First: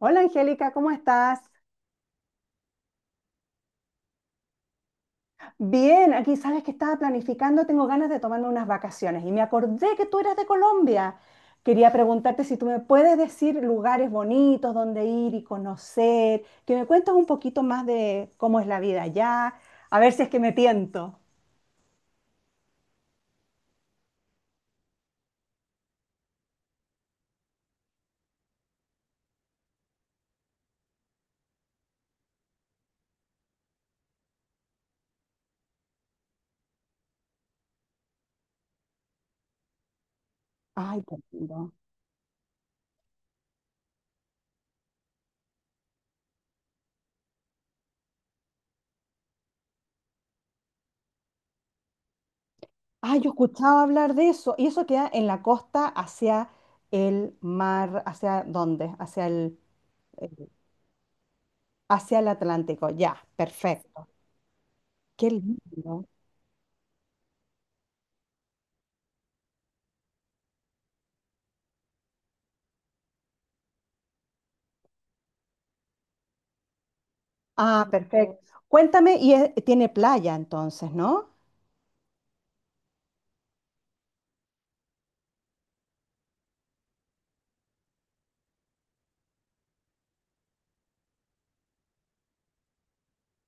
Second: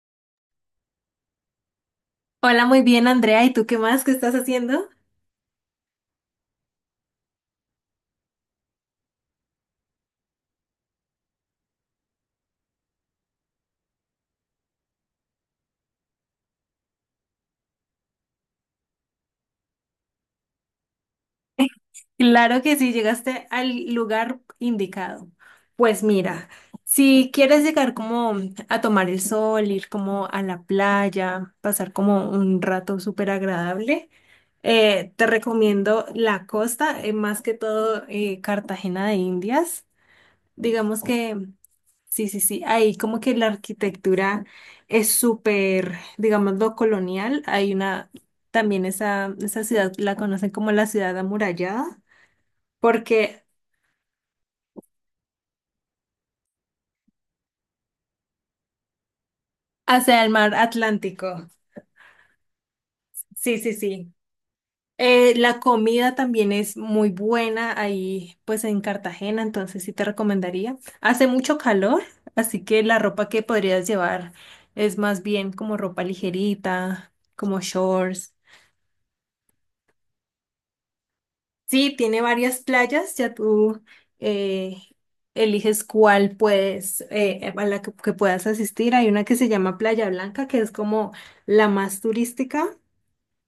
Hola Angélica, ¿cómo estás? Hola, muy bien, Andrea. ¿Y tú qué más? ¿Qué estás haciendo? Bien, aquí sabes que estaba planificando, tengo ganas de tomarme unas vacaciones y me acordé que tú eras de Colombia. Quería preguntarte si tú me puedes decir lugares bonitos donde ir y conocer, que me cuentes un poquito más de cómo es la vida allá, a ver si es que me tiento. Claro que sí, llegaste al lugar indicado. Pues mira, si quieres llegar como a tomar el sol, ir como a la playa, pasar como un rato súper agradable, te recomiendo la costa, más que todo Cartagena de Indias. Ay, Digamos qué que lindo. sí, sí, sí. Ahí como que la arquitectura es súper, digámoslo, colonial. Hay una, también esa ciudad la conocen como la ciudad amurallada, Ay, yo porque escuchaba hablar de eso y eso queda en la costa hacia el mar, ¿hacia dónde? Hacia el el- mar Atlántico. Hacia el Atlántico. Ya, Sí, sí, perfecto. sí. Qué La lindo. comida también es muy buena ahí, pues en Cartagena, entonces sí te recomendaría. Hace mucho calor, así que la ropa que podrías llevar es más bien como ropa ligerita, como Ah, shorts. perfecto. Cuéntame, y tiene playa entonces, ¿no? Sí, tiene varias playas, ya tú eh, eliges cuál puedes, a la que puedas asistir. Hay una que se llama Playa Blanca, que es como la más turística,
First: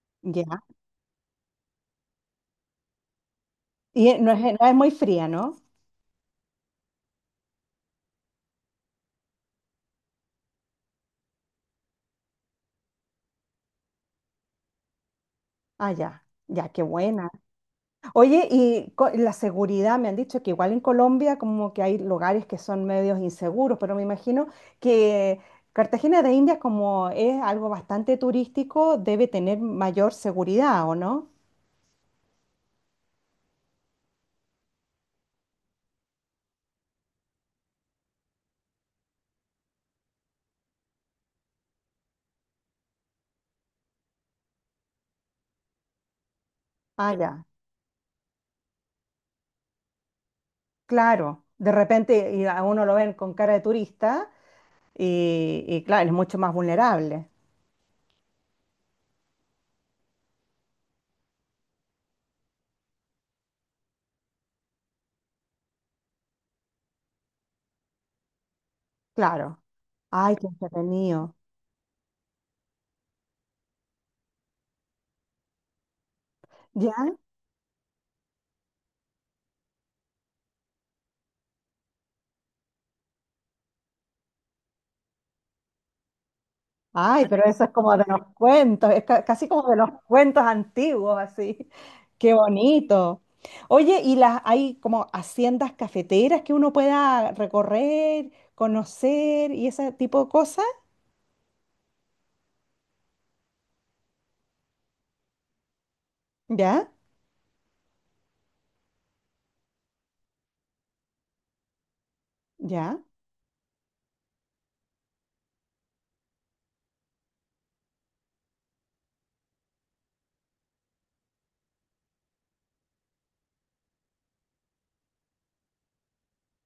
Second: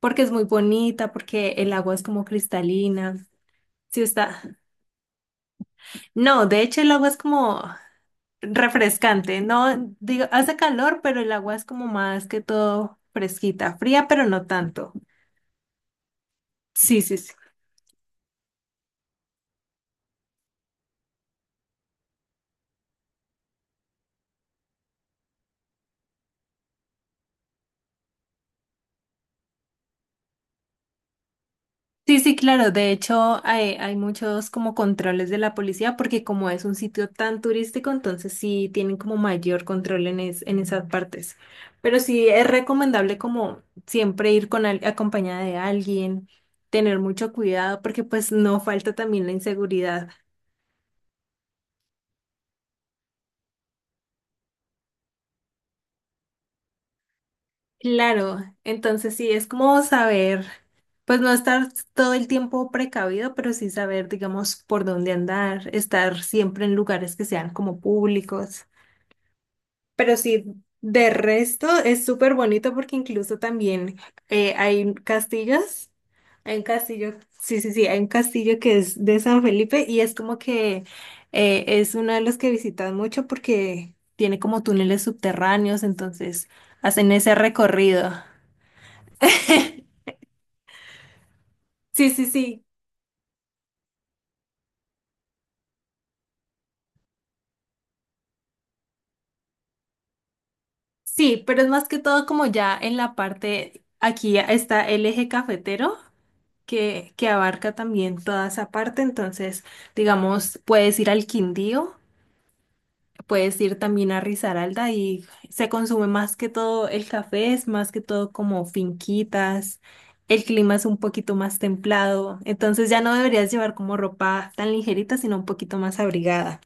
porque es muy Ya. bonita, porque el agua es como cristalina. Sí Y no es, está. no es muy fría, ¿no? No, de hecho el agua es como refrescante, no, digo, hace calor, pero el agua es como más que todo fresquita, fría, pero no tanto. Ah, ya. Ya, qué Sí, sí, buena. sí. Oye, y la seguridad, me han dicho que igual en Colombia como que hay lugares que son medios inseguros, pero me imagino que Cartagena de Indias como es algo bastante turístico, debe tener mayor seguridad, ¿o no? Sí, sí, claro. De hecho, hay muchos como controles de la policía porque como es un sitio tan turístico, entonces sí tienen como mayor control en, en esas partes. Pero sí es recomendable como siempre ir con acompañada de alguien, tener Ah, mucho ya. cuidado porque pues no falta también la inseguridad. Claro. De repente y a uno lo ven con cara de turista y claro, es mucho más vulnerable. Claro, entonces sí es como saber, pues no estar todo el tiempo precavido, pero sí saber, digamos, por dónde andar, estar siempre en lugares que sean como públicos. Claro. Pero Ay, sí, qué de entretenido. resto es súper bonito porque incluso también hay castillos. Hay un ¿Ya? castillo, sí, sí, sí, hay un castillo que es de San Felipe y es como que es uno de los que visitan mucho porque tiene como túneles subterráneos, entonces hacen Ay, ese pero eso es como de recorrido. los cuentos, es casi como de los cuentos antiguos, así. Sí, sí, Qué sí, bonito. Oye, ¿y las hay como haciendas cafeteras que uno pueda recorrer, conocer y ese tipo de cosas? sí, pero es más que todo como ya en la parte, aquí está el eje cafetero. ¿Ya? Que abarca también toda esa parte. Entonces, digamos, puedes ir al Quindío, ¿Ya? puedes ir también a Risaralda y se consume más que todo el café, es más que todo como finquitas. El clima es un poquito más templado, entonces ya no deberías llevar como ropa tan ligerita, sino un poquito más abrigada.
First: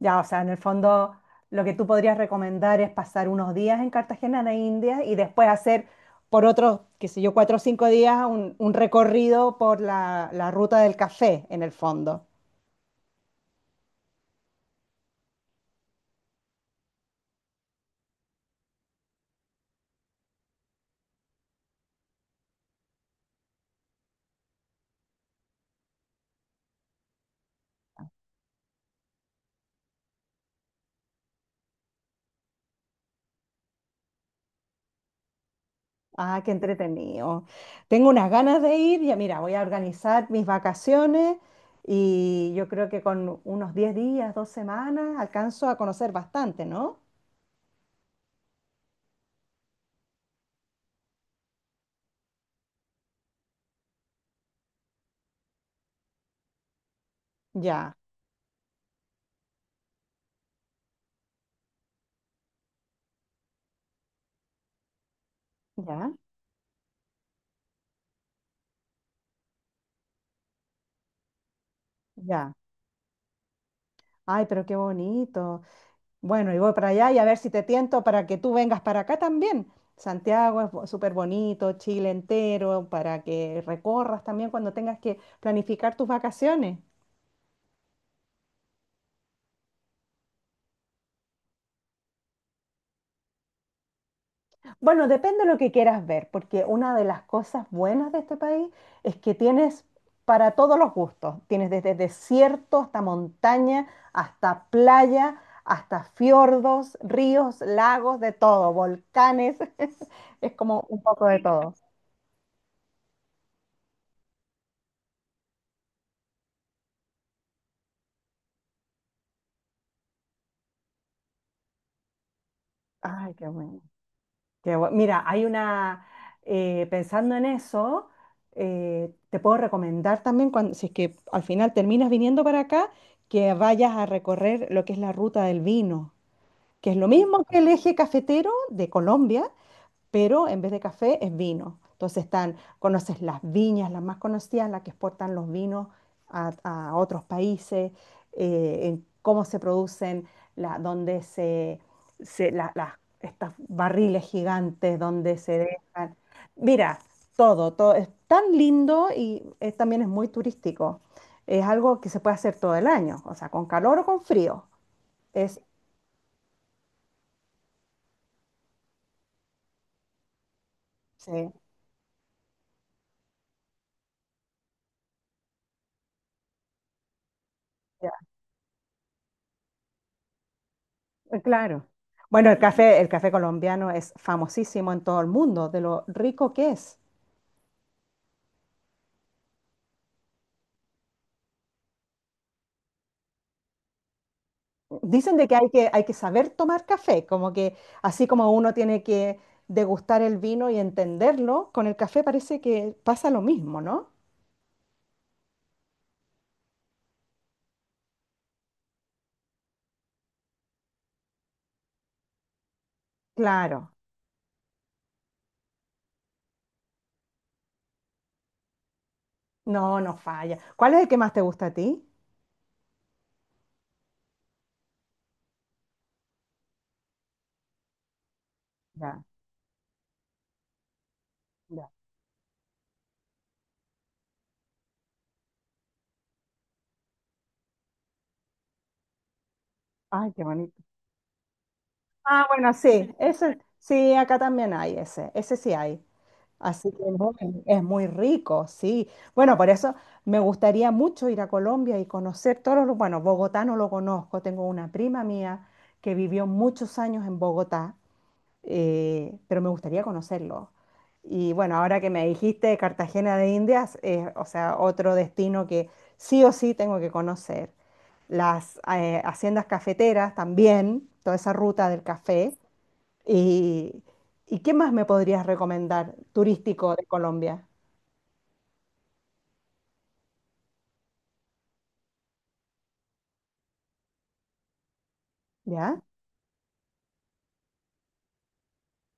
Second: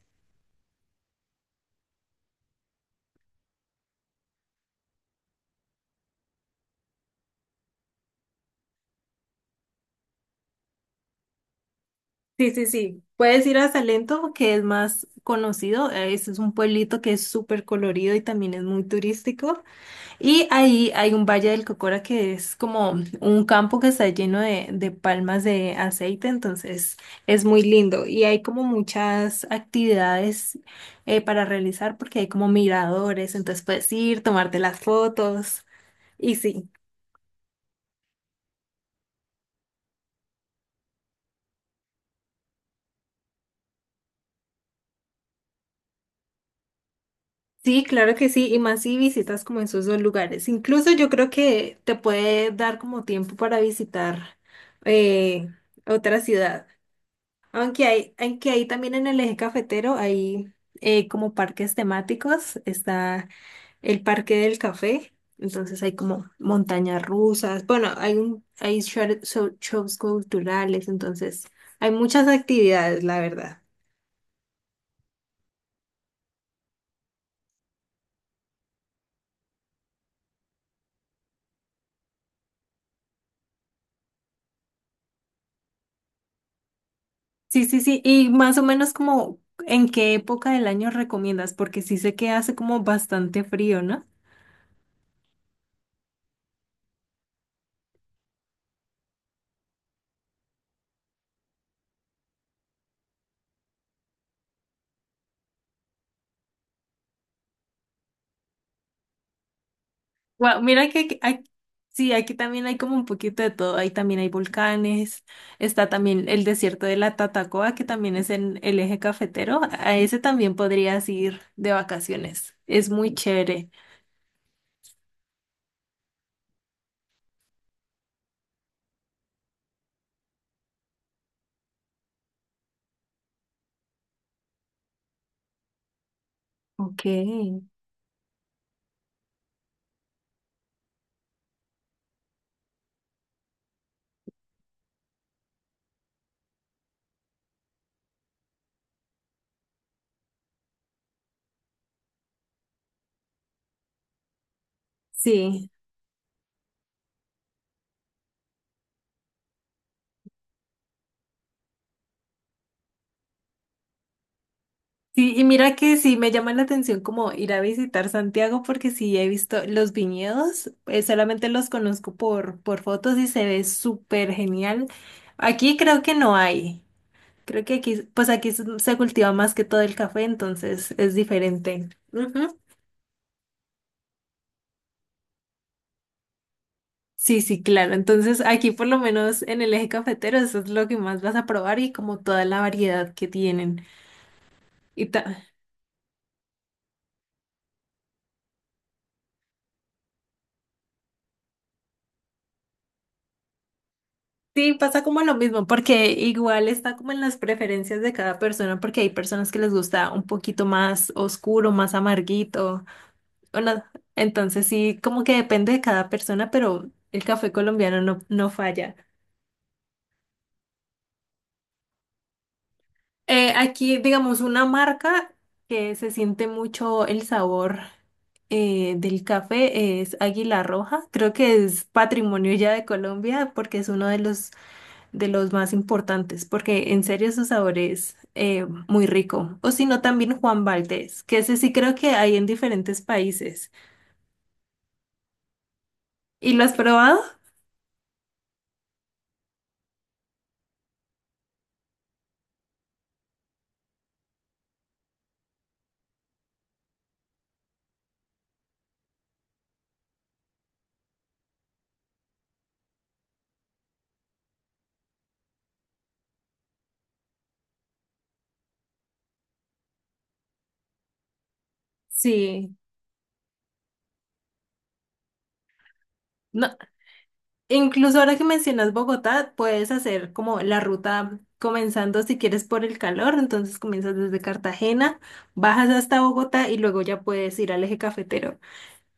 Ya, o sea, en el fondo lo que tú podrías recomendar es pasar unos días en Cartagena de Indias y después hacer por otros, qué sé yo, 4 o 5 días un recorrido por la ruta del café, en el fondo. Sí, sí, sí. Puedes ir a Salento, que es más conocido. Ese es un pueblito que es súper colorido y también es muy turístico. Y ahí hay un valle del Cocora que es como un campo que está lleno de palmas de aceite, entonces es muy lindo. Y hay como muchas actividades para realizar porque hay como miradores, entonces puedes ir, tomarte las fotos y Ah, qué sí. entretenido. Tengo unas ganas de ir, ya mira, voy a organizar mis vacaciones y yo creo que con unos 10 días, 2 semanas, alcanzo a conocer bastante, ¿no? Sí, claro que sí, y más si visitas como esos dos lugares. Incluso yo creo que te puede dar como tiempo para visitar eh, otra ciudad. Aunque Ya, hay, aunque ahí también en el eje cafetero hay como parques temáticos, está el Parque del Café, entonces hay ya, como montañas rusas, bueno, hay un, hay shows culturales, entonces hay muchas ya. actividades, la verdad. Ay, pero qué bonito. Bueno, y voy para allá y a ver si te tiento para que tú vengas para acá también. Santiago es súper bonito, Chile entero, para que recorras también cuando tengas que planificar tus vacaciones. Sí, sí, sí, y más o menos como en qué época del año recomiendas, porque sí sé que hace como bastante frío, ¿no? Bueno, depende de lo que quieras ver, porque una de las cosas buenas de este país es que tienes para todos los gustos. Tienes desde desierto hasta montaña, hasta playa, hasta fiordos, ríos, lagos, de todo, volcanes. Es Wow, como mira que un poco de todo. sí, aquí también hay como un poquito de todo. Ahí también hay volcanes. Está también el desierto de la Tatacoa, que también es en el eje cafetero. A ese también podrías ir de vacaciones. Es muy Ay, qué chévere. bueno. Mira, pensando en eso, te puedo recomendar también, cuando, si es que al final terminas viniendo para acá, que vayas a recorrer lo que es la ruta del vino. Que es lo mismo que el Ok. eje cafetero de Colombia, pero en vez de café es vino. Entonces están, conoces las viñas, las más conocidas, las que exportan los vinos a otros países, en cómo se producen, donde estos barriles gigantes, donde se Sí, dejan. Mira, todo es tan lindo y también es muy turístico. Es algo que se puede hacer todo el año, o sea, con calor o con frío. sí, y Es, mira que sí me llama la atención como ir a visitar Santiago porque sí he visto los viñedos, solamente sí. los conozco por fotos y se ve súper genial. Aquí creo que no hay. Creo que aquí, pues aquí se cultiva más que todo el café, entonces es Claro. diferente. Bueno, Ujú. el café, colombiano es famosísimo en todo el mundo, de lo rico que es. Sí, sí, claro. Entonces aquí por lo menos en el eje cafetero eso es lo que más vas a probar y como toda la variedad que tienen. Y Dicen ta- de que hay que saber tomar café, como que así como uno tiene que degustar el vino y entenderlo, con el café parece que pasa lo mismo, ¿no? sí, pasa como lo mismo, porque igual está como en las preferencias de cada persona, porque hay personas que les gusta un poquito más oscuro, más amarguito. O no. Claro, Entonces sí, como que depende de cada persona, pero el café colombiano no, no falla. no, no falla. ¿Cuál es el que más te gusta a ti? Aquí, digamos, una marca que se siente mucho el sabor Ya, del café es Águila Roja. Creo que es ya. patrimonio ya de Colombia porque es uno de los más importantes, porque en serio su sabor es muy rico. O si no, Ay, también qué Juan bonito. Valdez, que ese sí creo que hay en Ah, bueno, diferentes sí, ese, países. sí, acá también hay ese, ese sí hay. ¿Y lo has Así que probado? no, es muy rico, sí. Bueno, por eso me gustaría mucho ir a Colombia y conocer Bueno, Bogotá no lo conozco, tengo una prima mía que vivió muchos años en Bogotá, pero me gustaría conocerlo. Y bueno, ahora que me dijiste Cartagena de Indias, o sea, otro destino que sí o sí tengo que conocer. Las haciendas cafeteras también, toda esa ruta del café. Sí. ¿Y, ¿y qué más me podrías recomendar No, turístico de Colombia? incluso ahora que mencionas Bogotá, puedes hacer como la ruta comenzando si quieres por el calor, entonces comienzas desde Cartagena, bajas ¿Ya? hasta Bogotá y luego ya puedes ir al eje cafetero.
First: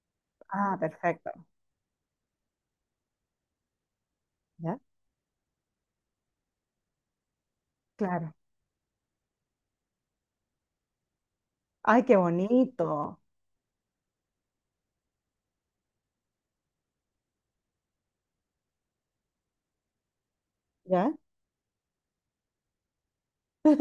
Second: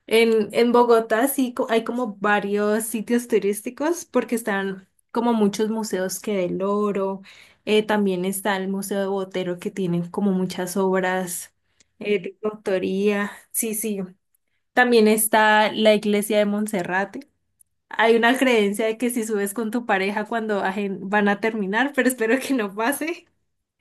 En Ah, Bogotá perfecto. sí hay como varios sitios turísticos porque ¿Ya? están como muchos museos que del oro, también Claro. está el Museo de Botero que tienen como muchas obras Ay, qué de bonito. autoría, sí, sí. También está la iglesia de Monserrate. Hay una creencia de que si subes con tu pareja cuando ¿Ya? van a terminar, pero espero que no pase.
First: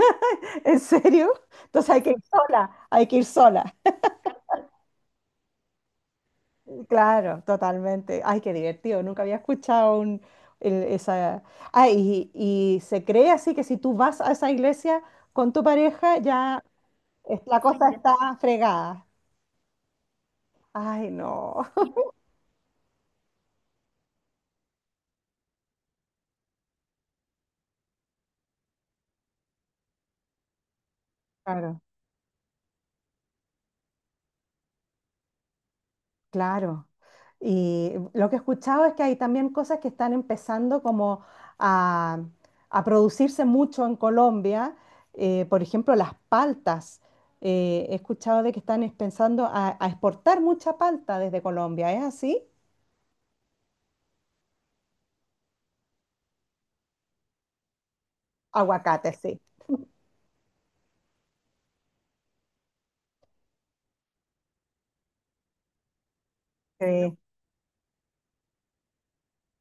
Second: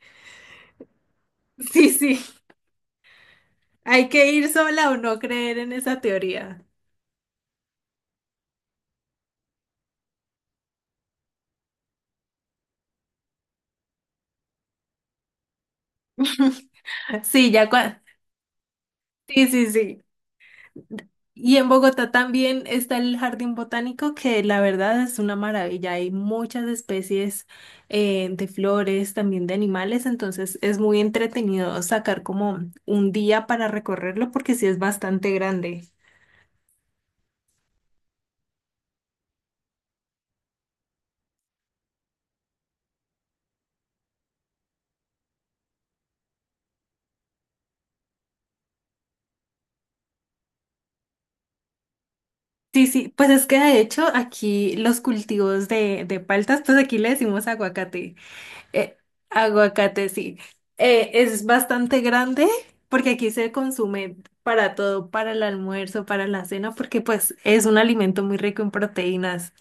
¿En serio? Entonces Sí, hay que ir sí. sola, hay que ir sola. Hay que ir sola o no creer en esa teoría. Claro, totalmente. Ay, qué divertido. Nunca había escuchado el- esa... Ah, y se cree así que si tú vas a esa iglesia con tu pareja, ya Sí, la cosa está fregada. sí, sí, sí. Ay, Y no. en Bogotá también está el jardín botánico, que la verdad es una maravilla. Hay muchas especies de flores, también de animales, entonces es muy Claro. entretenido sacar como un día para recorrerlo porque sí es bastante grande. Claro. Y lo que he escuchado es que hay también cosas que están empezando como a, a producirse mucho en Colombia. Por ejemplo, las paltas. He escuchado de que están pensando a exportar mucha palta desde Colombia. ¿Es así? Sí, sí, pues es que de hecho aquí los cultivos de paltas, pues aquí le decimos aguacate. Eh, Aguacate, sí. Aguacate, sí. Es bastante grande porque aquí se consume para todo, para el almuerzo, para la cena, porque Sí, pues es un alimento muy rico en proteínas.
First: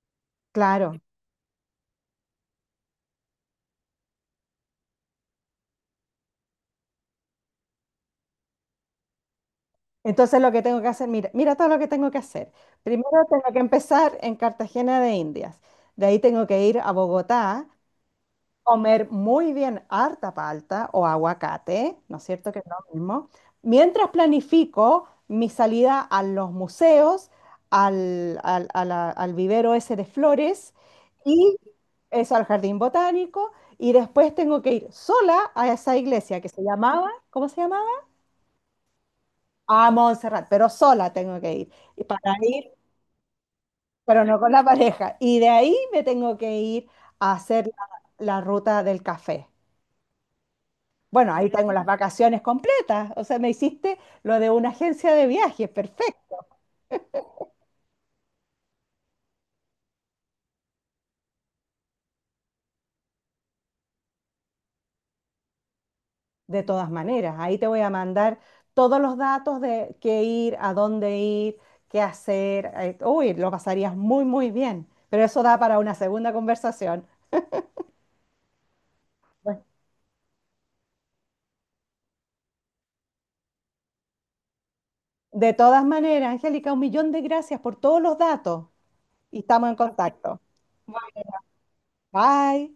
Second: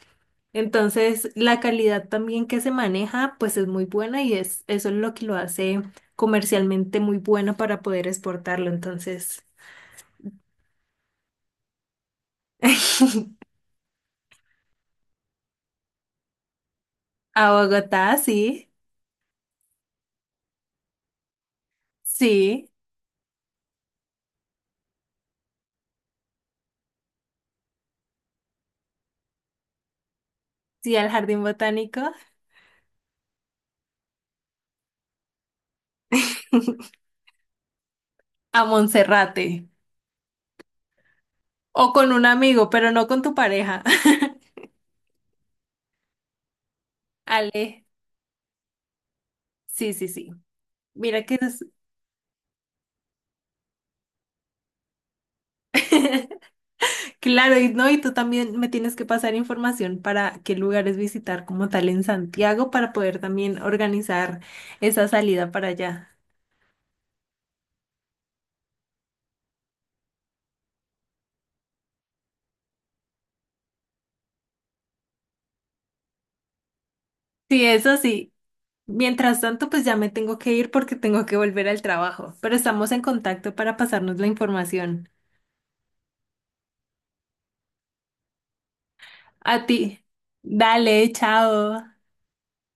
claro. Entonces, la calidad también que se maneja, pues es muy buena y es, eso es lo que lo hace comercialmente muy bueno para poder exportarlo. Entonces, Entonces lo que tengo que hacer, mira, mira todo lo que tengo que hacer. Primero tengo que empezar en Cartagena de Indias. De ahí tengo que ir a a Bogotá Bogotá, sí, comer muy bien harta palta o aguacate, ¿no es cierto que es sí. lo mismo? Mientras planifico mi salida a los museos, al vivero ese de flores Sí, al jardín y botánico, eso al jardín botánico, y después tengo que ir sola a esa iglesia que se llamaba, ¿cómo se llamaba? a Monserrate, A Montserrat, pero sola tengo que ir. o Y con un para amigo, ir, pero no con tu pareja. pero no con la pareja. Y de ahí me tengo que ir a hacer la Ale, la ruta del café. sí, sí, sí. Mira Bueno, que ahí es... tengo las vacaciones completas. O sea, me hiciste lo de una agencia de viajes, perfecto. Claro, y no, y tú también me tienes que pasar información para qué lugares visitar como tal en Santiago para poder también organizar esa salida para allá. De todas maneras, ahí te voy a mandar todos los datos de qué ir, a dónde ir, qué hacer. Uy, lo pasarías muy, muy bien. Pero eso da para una segunda conversación. Sí, eso sí. Mientras Bueno, tanto, pues ya me tengo que ir porque tengo que volver al trabajo, pero estamos en contacto para pasarnos la información. de todas maneras, Angélica, un millón de gracias por todos los datos y A estamos en ti. contacto. Dale, chao. Bye.